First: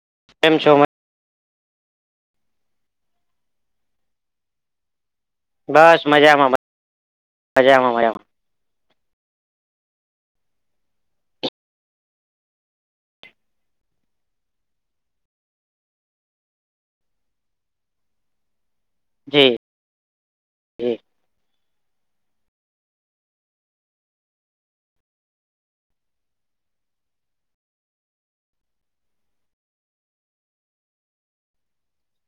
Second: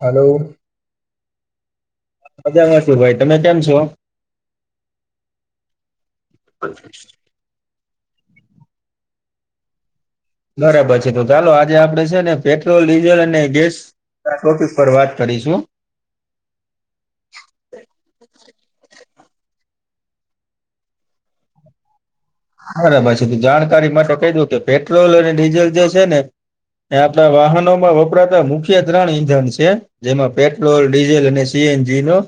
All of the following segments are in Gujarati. હલો કેમ છો? મજામાં છ ભાઈ તમે કેમ છો. બસ મજામાં બસ મજામાં મજામાં બરાબર છે તો ચાલો આજે આપડે છે ને પેટ્રોલ ડીઝલ અને ગેસ ટોફસ પર વાત કરીશું જી જી. બરાબર છે તું જાણકારી માટે કઈ દું કે પેટ્રોલ અને ડીઝલ જે છેને. એ આપણા વાહનોમાં વપરાતા મુખ્ય ત્રણ ઇંધન છે. જેમાં પેટ્રોલ ડીઝલ અને સીએનજી નો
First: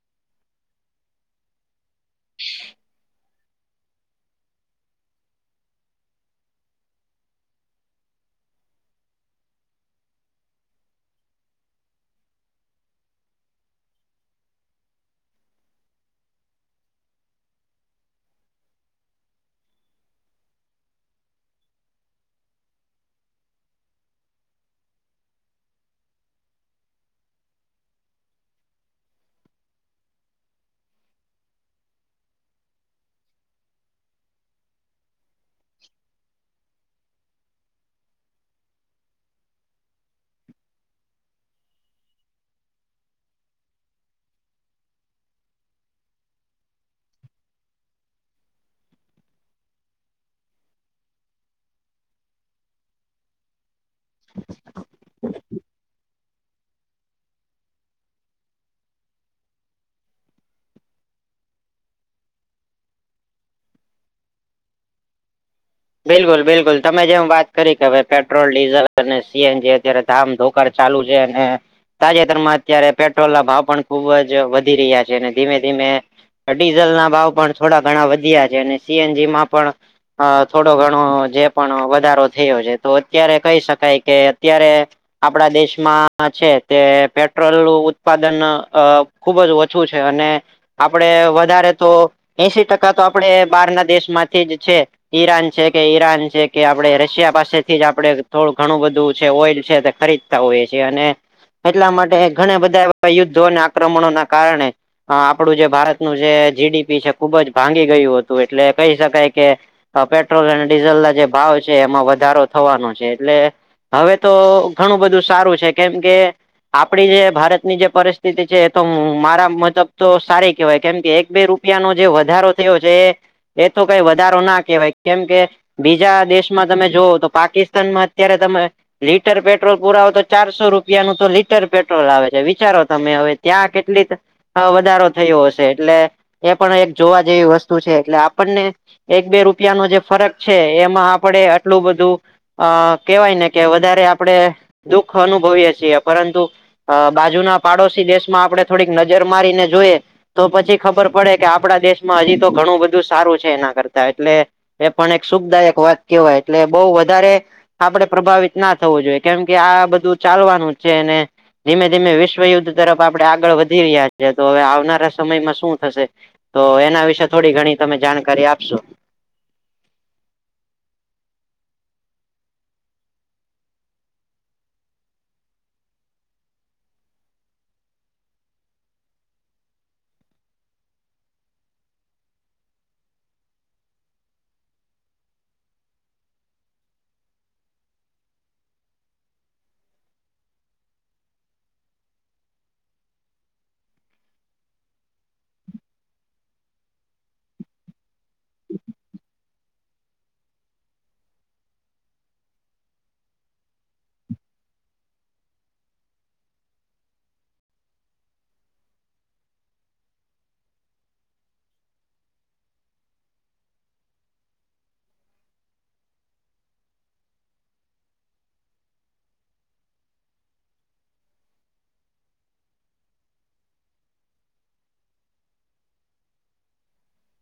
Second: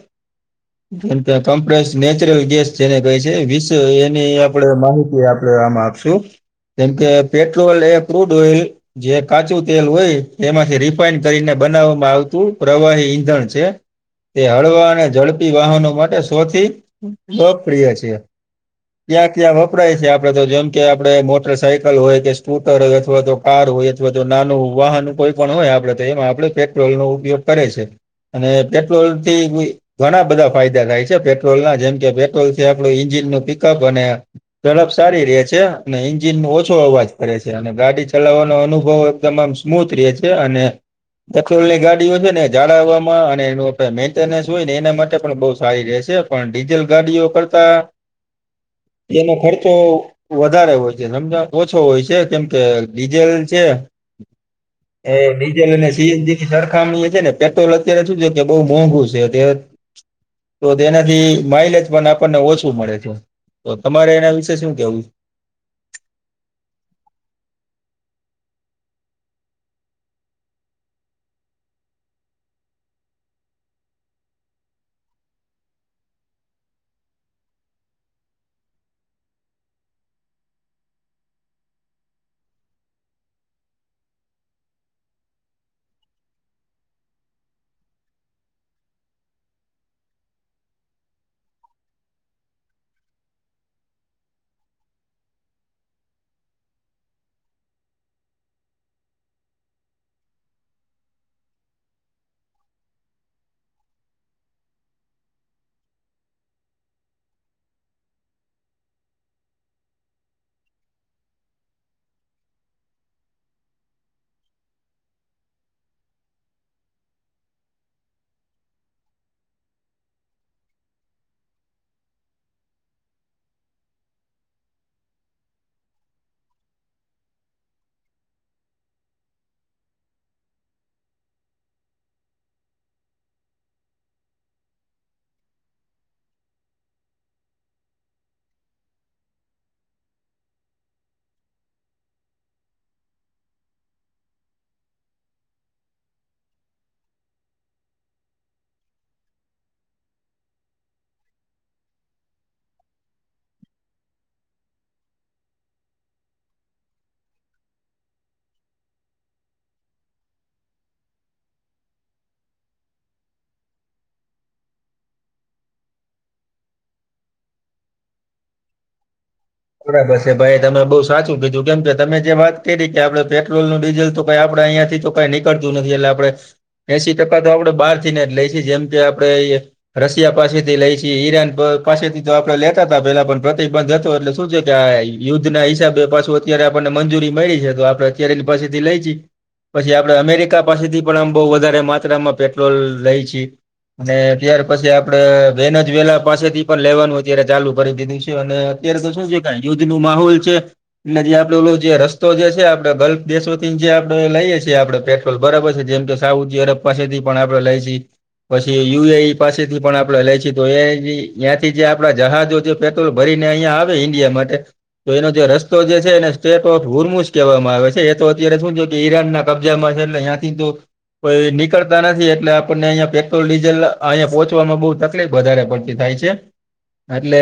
મ ત કોમ્પ નેચરલ ગેસ જેને કહે છે વિશ્ એની આપડે માહિતી આપડે આમાં આપશું જેમકે પેટ્રોલ એ પ્રુડ ઓઇલ જે કાચું તેલ હોય એમાંથી રિફાઈન કરીને બનાવવામાં આવતું પ્રવાહી ઈંધણ છે. તે હળવા અને ઝડપી વાહનો માટે સૌથી લોકપ્રિય છે. કયા ક્યા ભ પરાય છે આપડે તો જેમ કે આપડ મોટર સાયકલ હોય કે સ્કૂટર હોય અથવા તો કાર હોય. થવા તો નાનું વાહન કોઈ પણ હોય આપડે તો એમાં આપડ પેટ્રોલ નો ઉપયોગ કરે છે. અને પેટ્રોલ થી ઘણા બધા ફાયદા થાય છે પેટ્રોલ ના જેમ કે પેટ્રોલ થી આપણું ન્જિન નું પિકઅપ અને તડપ સારી રે છે અને ઇન્જિન ઓછ ઓો અવાજ પડે છે અને ગાડી ચલાવવાનો અનુભવ એકદમમ સ્મૂથ રે છે, અને દલની ગાડીઓ છે ને જાળવવામાં અને એનું મેન્ટેનન્સ હોય ને એના માટે પણ બહ સારી રહેશે. પણ ડીઝલ ગાડીઓ કરતા એનો ખર્ચો વધારે હોય છે લમજણ ઓછો હોય છે કેમ કે ડીઝેલ છે. એ નીચે લઈને સીએનજી ની સરખામણી છે ને પેટ્રોલ અત્યારે શું છે કે બહુ મોંઘું છે અ તો તેનાથી માઇલેજ પણ આપણને ઓછું મળે છે. તો તમારે એના વિશે શું કેવું છે. બિલકુલ બિલકુલ તમે જેમ વાત કરી કેવે પેટ્રોલ ડીઝલ અને સીએનજી અત્યારે ધામ ોકર ચાલુ છે અને તાજેતરમાં અત્યારે પેટ્રોલ ના ભાવ પણ ખુબ જ વધી રહ્યા છે અને ધીમે ધીમે ડીઝલના ભાવ પણ થોડા ઘણા વધ્યા છે અને સીએનજીમાં પણ થોડો ઘણો જે પણ વધારો થયો છે તો અત્યારે કહી શકાય કે અત્યારે આપણા દેશમાં છે તે પેટ્રોલ નું ઉત્પાદન અ ખુબ જ ઓછું છે અને આપડે વધારે તો એશી ટકા તો આપણે બહારના દેશ માંથી જ છે. ઈરાન છે કે ઈરાન છે કે આપણે રશિયા પાસેથી જ આપડે થોડું ઘણું બધું છે ઓઈલ છે ખરીદ હોએ છે અને એટલા માટે ઘણા બધા એ યુદ્ધો અને આક્રમણો ના કારણે આપણું જે ભારતનુ જે જીડીપી છે, ખુબ જ ભાંગી ગયું હતું એટલે કહી શકાય કે પેટ્રોલ અને ડીઝલ ના જે ભાવ છે એમાં વધારો થવાનો છે એટલે હવે તો ઘણું બધું સારું છે, કેમ કે આપડી જે ભારતની જે પરિસ્થિતિ છે તો મારા મતલબ તો સારી કેહેવાય કેમ કે એક બે રૂપ રૂપિયા નો જે વધારો થયો છે એ તો કઈ વધારો ના કવાય કેમ કે બીજા દેશમાં તમે જોવ તો પાકિસ્તાનમાં અત્યારે તમે લીટર પેટ્રોલ પુરાવ તો ચારસો રૂપિયાનું તો લીટર પેટ્રોલ આવે છે વિચારો તમે હવે ત્યાં કેટલી હ વધારો થયો હશે એટલે એ પણ એક જોવા જેવી વસ્તુ છે એટલે આપણને એક બે રૂપિયા નો જે ફરક છે એમાં આપડે આટલું બધું અ કેવાય ને કે વધારે આપણેે દુઃખ અનુભવીએ છીએ પરંતુ અ બાજુ ના પાડોશી દેશમાં આપડણે થોડીક નજર મારીને જોઈએ તો પછી ખબર પડે કે આપડા દેશમાં હજી તો ઘણું બધું સારું છે એના કરતા એટલે એ પણ એક સુખદાયક વાત કેવાય એટલે બહ વધારે આપડે પ્રભાવિત ના થવું જોઈએ કેમ કે આ બધું ચાલવાનું છે ને ધીમે ધીમે વિશ્વયુદ્ધ તરફ આપડણે આગળ વધી રહ્યા છીએ તો હવે આવનારા સમયમાં શું થશે તો એના વિશે થોડી ઘણી તમે જાણકારી આપશો બરાબર છે ભાઈ તમે બઉુ સાચું બીધું કેમ કે તમે જે વાત કરી કે આપડે પેટ્રોલ નું ડીઝલ તોઈ આપડે અહીયાં થી તો નીકળતું નથી એટલે આપડે એસી ટકા તો આપડે બહાર થી ને જ લઈશ જેમ કે આપડે રશિયા પાસેથી લઈ છ ઈરાન પાસેથી તો આપડે લેતા હતા પેલા પણ પ્રતિબંધ હતો એટલે શું છે કે આ યુદ્ધ ના હિસાબે પાછું અત્યારે આપણને મંજૂરી મળી છે તો આપડે અત્યારેની પાછી થી લઈ જએ પછી આપડણે અમેરિકા પાસેથી પણ આમ બહ વધારે માત્રામાં પેટ્રોલ રહી છી અને ત્યાર પછી આપડે વેનજ વેલા પાસેથી પણ લેવાનું અત્યારે ચાલુ કરી દીધું છે અને અત્યારે તો શું છે કે યુદ્ધ નું માહોલ છે એ જે આપડે ઓ જે રસ્તો જે છે આપડે ગલ્ફ દેશોથી જે આપડે લઈએ છીએ આપણે પે બરાબર છે જેમ કે સાઉદી અરબ પાસેથી પણ આપડે લઈશીએ પછી યુ એ ઈ પાસેથી પણ આપડે લઈ છીએ તો એ તયાંથી જે આપડા જહાજો જે પેટ્રોલ ભરીને અહિયાં આવે ઇન્ડિયા માટે તો એનો જે રસ્તો જે છે એને સ્ટેટ ઓફ ઉર્મુસ કહેવામાં આવે છે એ તો અત્યારે શું જો કે ઈરાનના કબજા મહેલ અયાયાથી તો કોઈ નીકળતા નથી એટલે આપણને અહંયા પેટ્રોલ ડીઝલ અહિયાયા પહોચવામાં બહ તકલીફ વધારે પડતી થાય છે એટલે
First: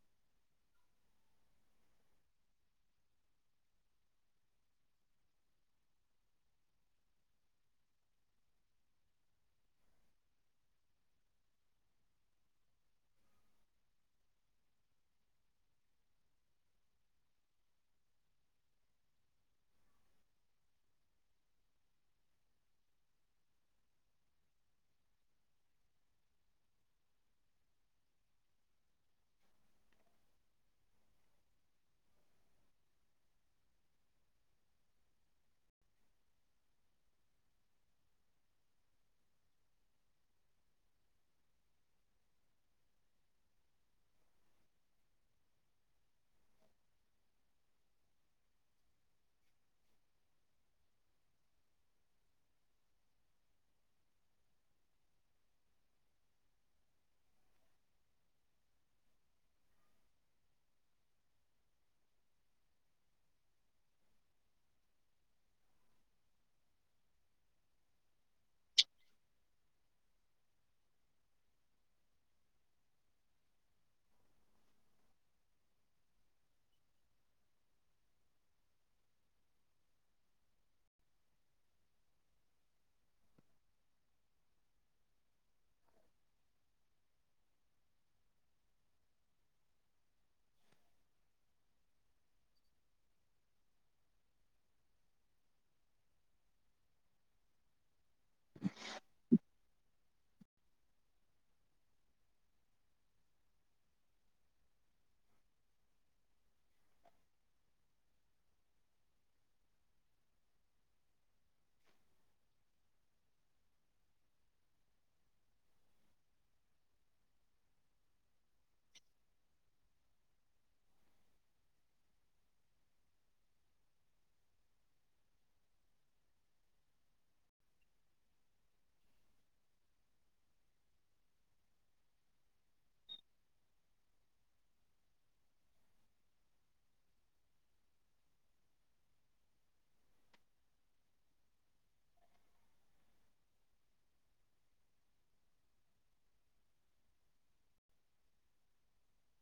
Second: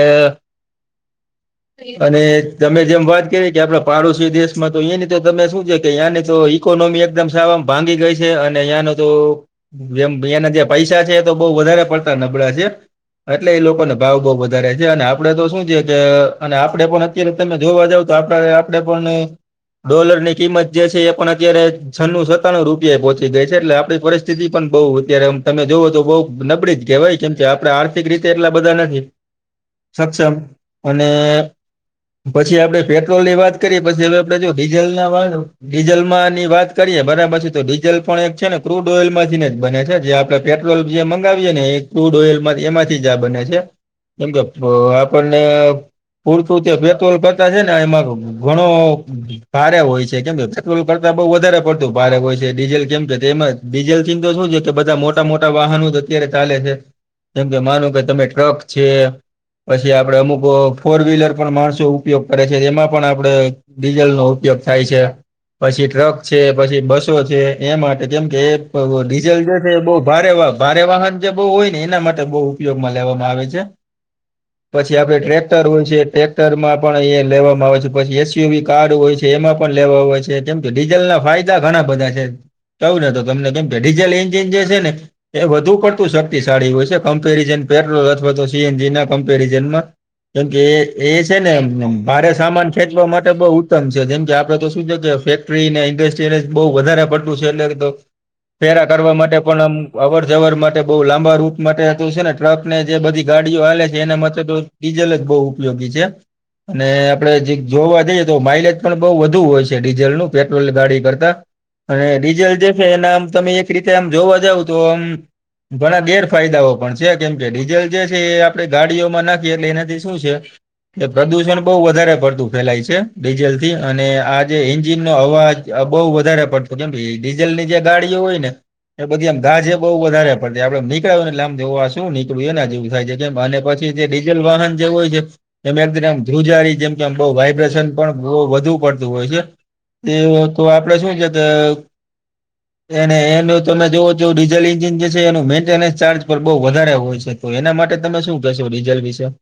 અને તમે જેમ વાત કરી કે આપડા પાડોશી દેશમાં તો એ ની તો તમે શું છે કે તયાંની તો ઇકોનોમી એકદમ સામ ભાંગી ગઈ છે અને અ્યાંનો તો મના જે પૈસા છે એ તો બહ વધારે પડતા નબળા છે એટલે એ લોકોને ભાવ બઉ વધારે છે અને આપડે તો શું છે કે અને આપડે પણ અત્યારે તમે જોવા જાવ તો આપ આપડે પણ ડોલર ની કિંમત જે છે એ પણ અત્યારે છનું સત્તાણું રૂપિયા પોહોંચી ગઈ છે એટલે આપડી પરિસ્થિતિ પણ બઉુ અત્યારે તમે જોઓ તો બઉ નબળી જ કહેવાય કેમ છે આપડા આર્થિક રીતે એટલા બધા નથી સક્ષમ પછી આપડે પેટ્રોલ ની વાત કરીએ પછી હવે આપડે જો ડીઝલ ના વા ડીઝલ માં ની વાત કરીએ બરાબર પછી તો ડીઝલ પણ એક છે ને ક્રૂડ ઓઇલ માંથીને જ બને છે જે આપડે પેટ્રોલ જે મગાવીએ ને એ ક્રૂડ ઓઇલમાંથી એમાંથી જ આ બને છે એમ કે આપણને પૂરતું તે પેટ્રોલ કરતા છે ને એમાં ઘણો ભારે હોય છે કેમ પેટ્રોલ કરતા બઉ વધારે પડતું ભારેક હોય છે ડીઝલ કેમ કે એમાં ડીઝલ થી તો શું છે કે બધા મોટા મોટા વાહનો અત્યારે ચાલે છે કેમ કે માનું કે તમે ટ્રક છે પછી આપડે અમુકો ફોર વ્હીલર પણ માણસો ઉપયોગ કરે છે તેમાં પણ આપડે ડીઝલનોો ઉપયોગ થાય છે પછી ટ્રક છે પછી બસો છે એ માટે કેમ કે એ ડીઝલ જે છે બહુ ભારે વાપ ભારે વાહન જે બહુ હોય ને એના માટે બહુ ઉપયોગમાં લેવામાં આવે છે પછી આપડે ટ્રેક ટક્ટર હોય છે ટ્રેક્ટર માં પણ એ લેવામાં આવે છે પછી એસયુવી કાર્ડ હોય છે એમાં પણ લેવામાં આવે છે કેમ કે ડીઝલ ના ફાયદા ઘણા બધા છે કવું ને તો તમને કેમ કે ડીઝલ એન્જિન જે છે ને એ વધુ પડતું શક્તિશાળી હોય છે કમ્પેરિઝન પેટ્રોલ અથવા તો સીએનજી ના કમ્પેરિઝનમાં કેમકે એ છે ને ભારે સામાન ખેંચવા માટે બઉ ઉત્તમ છે જેમ કે આપડે તો શું છે. ને ઇન્ડસ્ટ્રીને બહુ વધારે પડતું છે એટલે તો પેરા કરવા માટે પણ આમ- અવર જવર માટે બઉ લાંબા રૂટ માટે તો છે. ને ટ્રક ને જે બધી ગાડીઓ આલે છે એના માટે તો- ડીજલ જ બહુ ઉપયોગી છે. અને આપડે જે જોવા જઈએ તો માઇલેજ પણ બહ વધુ હોય છે ડીઝલ નું પેટ્રોલ ગાડી કરતા- અને ડીઝલ જે છે એના આમ તમે એક રીતે આમ જોવા જાવ તો આમ- ઘણા ગેરફાયદાઓ પણ છે. કેમ કે ડીઝલ જે છે એ આપડે ગાડીઓમાં નાખી એટલે એનાથી શું છે. એ પ્રદુષણ બહુ વધારે પડતું ફેલાય છે. ડીઝલ થી અને આ જે એન્જિનનો અવાજ- આ બહુ વધારે પડતું કેમ કે ડીઝલ ની જે ગાડીઓ હોય ને- એ બધી આમ ઘાજ એ બહુ વધારે પડ આપડે નીકળીયું ને લાબ જવ આ શું નીકળ્યું એને જેવું થાય છે. કેમ અને પછી જે ડીલ વાહન જેવ હોય છે. એમ એકમ ધ્રુજારી જેમ કેમ બહ વાયબ્રેશન પણ વધુ પડતું હોય છે. એ તો આપડે શું છે તો- એને એનું તમે જોવો જો ડીઝલ ન્જિન જે છે એનું મેન્ટેનન્સ ચાર્જ પણ બઉુ વધારે હોય છે. તો એના માટે તમે શું કેહેશો ડીઝલ વિશે-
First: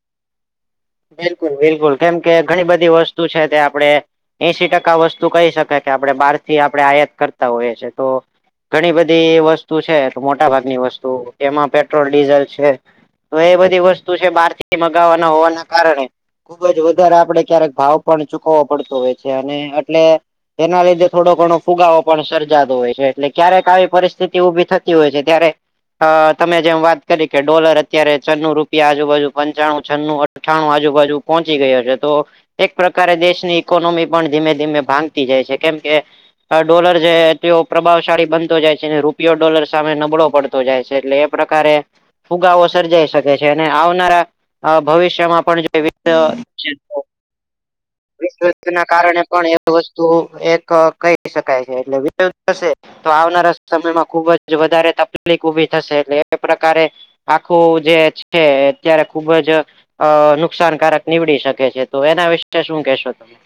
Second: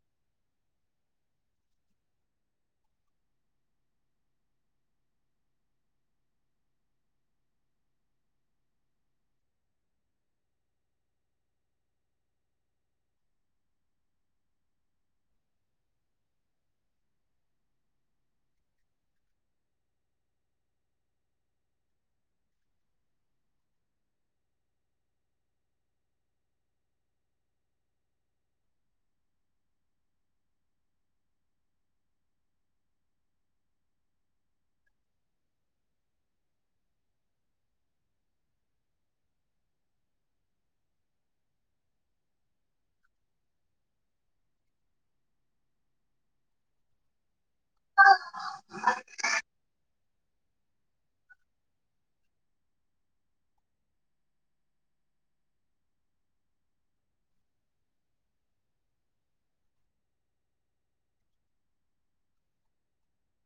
બિલકુલ બિલકુલ કેમ કે ઘણી બધી વસ્તુ છે તે આપડણે- એસી ટકા વસ્તુ કહી શકાય કે આપણે બાર થી આપણે આયાત કરતા હોઈએ છે છીએ તો- ઘણી બધી વસ્તુ છે મોટા ભાગની વસ્તુ એમાં પેટ્રોલ ડીઝલ છે. તો એ બધી વસ્તુ છે. બહાર થી મગાવવાના હોવાના કારણે- ખુબ જ વધારે આપડે ક્યારેક ભાવ પણ ચૂકવવો પડતો હોય છે. અને એટલે- એના લીધે થોડો ઘણો ફુગાવો પણ સર્જાતો હોય છે. એટલે ક્યારેક આવી પરિસ્થિતિ ઉભી થતી હોય છે. ત્યારે- અ તમે જેમ વાત કરી કે ડોલર અત્યારે છન્નું રૂપિયા આજુબાજુ પંચાણું છન્નું- અથાણું આજુબાજુ પહોંચી ગયો છે તો- એક પ્રકારે દેશની ઇકોનોમી પણ ધીમે ધીમે ભાંગતી જાય છે કેમ કે- ડોલર જે તે પ્રભાવશાળી બનતો જાય છે. અને રૂપિયો ડોલર સામે નબળો પડતો જાય છે એટલે એ- પ્રકારે ફુગાો સર્જાઈ શકે છે અને આવનારા- અ ભવિષ્યમાં પણ જો એ- ના કારણે પણ એ - તું એક કહી શકાય છે એટલે વિધ થશે- તો આવનારા સમયમાં ખુબ જ વધારે તકલીફ ઊભી થશે એટલે એ પ્રકારે- આખું જે છે અત્યારે ખુબ જ- અ નુકસાનકારક નીવડી શકે છે. તો એના વિશે શું કેશો તમે-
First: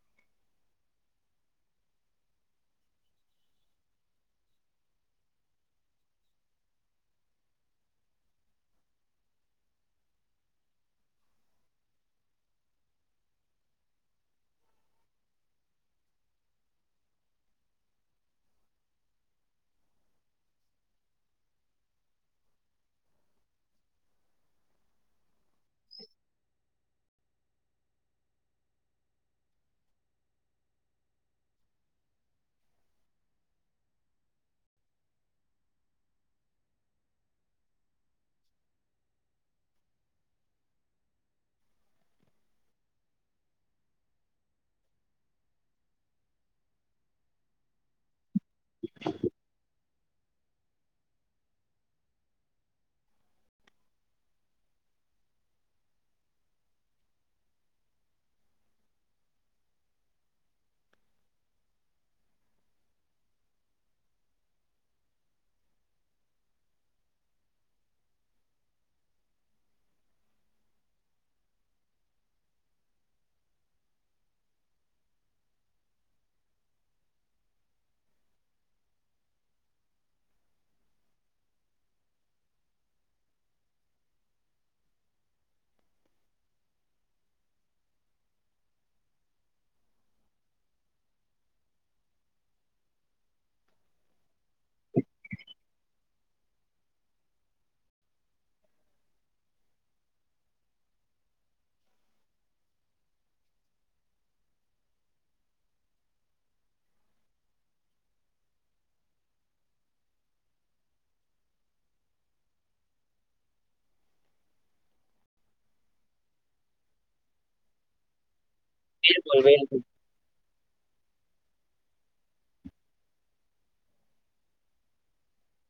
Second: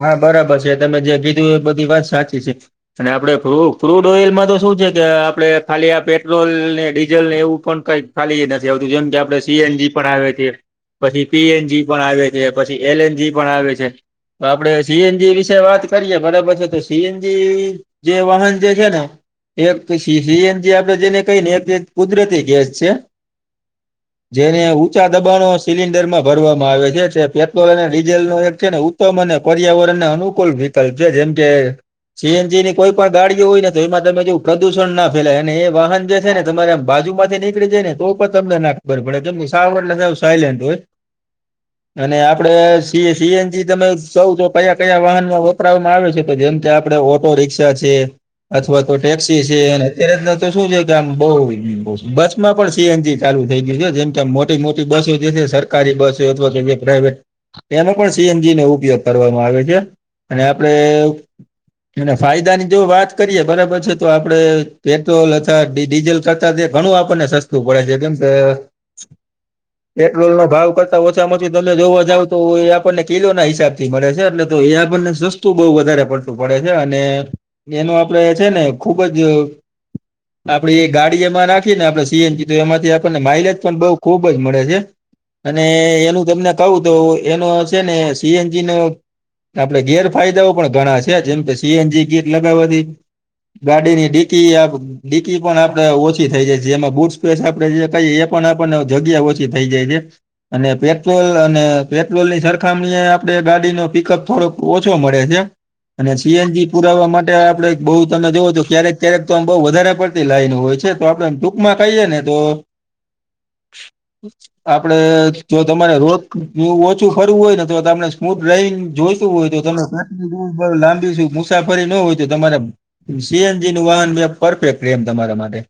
હા બરાબર છે તમે જે કીધું એ બધી વાત સાચી છે. અને આપડે ફ ફૂડ ઓઇલમાં તો શું છે કે આપડે ખાલી આ પેટ્રોલ ને ડીઝલને એવું પણ કઈક- ખાલી એ નથી આવતું જેમ કે આપડણે સીએનજી પર આવે છે. પછી પી એનજી પણ આવે છે પછી એલ એનજી પણ આવે છે. તો આપડે સીએનજી વિશે વાત કરીયે બરાબર છે તો સીએનજી જે વાહન જે છે ને- એક સીએનજી આપડણે જેને કહીને એક કુદરતી ગેસ છે- જેને ઊંચા દબાણો સિલિન્ડર માં ભરવામાં આવે છે જે પેટ્રોલ અને ડીઝલ નો એક છે ને- તો મને પર્યાવરણને અનુકૂલ વિકલ્પ છે જેમ કે- સીએનજી ની કોઈ પણ ગાડીઓ હોય ને તો એમાં તમે જોવું પ્રદુષણ ના ફેલાય અને એ વાહન જે છે. ને તમારેમ બાજુ માં નીકળી જાય ને તો પણ તમને ના ખબર પડે તમે સારને સા સાયલેન્ટ હોય- અને આપડે સીએનજી- તમે કવ છો કયા કયા વાહનમાં વપરાવામાં આવે છે કે જેમ કે આપડે ઓટો રિક્ક્ષા છે- અથવા તો ટેક્સી છે અત્યારે તો શું છે કે આમ બહ બસ- માં પણ સીએનજી ચાલુ થઈ ગયું છે જેમ કેમ મોટી મોટી બસો જે છે સરકારી બસો અથવા કે જે પ્રાાઈવેટ- એનો પણ સીએનજી ન ઉપયોગ કરવામાં આવે છે અને આપડે- અને ફાયદા ની જો વાત કરીએ બરાબર છે તો આપડે પેટ્રોલ અથવા ડીઝલ- તા જે ઘણું આપણને સસ્તું પડે છે કેમ કે- પેટ્રોલ નો ભાવ કરતા ઓછામાં ઓછી તમે જોવા જાવ તો આપણને, કિલો ના હિસાબ થી મળે છે એટલે તો એ આપણને સસ્તું બહુ વધારે પડતું પડે છે અને, એનું આપડે છે ને ખુબ જ, આપડી એ ગાડી એમાં નાખીએ ને આપણે સીએનજી તો એમાંથી આપણને માઇલેજ પણ ખુબ જ મળે છે. અને એનું તમને કહું તો એનો છે ને સી એનજી નો, આપડણે ગેર ફાયદાઓ પણ ઘણા છે જેમ કે સીએનજી ગેર લગાવવાથી, ગાડીની ડીકી આપ, ડીકી પણ આપડે ઓછી થઇ જાય છે જેમાં બુટ સ્પેસ આપડે જે કહીએ એ પણ આપને જગ્યા ઓછી થઇ જાય છે. અને પેટ્રોલ અને પેટ્રોલ ની સરકાર, કામણી આપણેે ગાડી નો પિકઅપ થોડોક ઓછો મળે છે. અને સીએનજી પુરાવા માટે આપણે બહુ તમે જોવો તો ક્યારેક તો આમ બહુ વધારે પડ, લાઈન હોય છે તો આપડે ટૂંક માં કહીએે ને તો, હચ. આપડે જો તમારે રોગ ઓછું ફરવું હોય ને તો તમે સ્મૂથ ડ્રાઈવિંગ, જોઈતું બિલકુલ હોય તો બિલકુલ લાંબી મુસાફરી ન હોય તો તમારે, સીએનજી નું વાન પરફેક્ટ તમારા માટે,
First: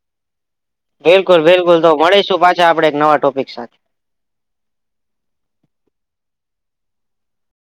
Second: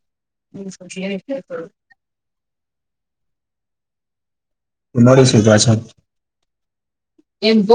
બિલકુલ બિલકુલ તો મળીશું પાછા આપણે એક નવા ટોપિક સાથે. મળી પાછા એમ,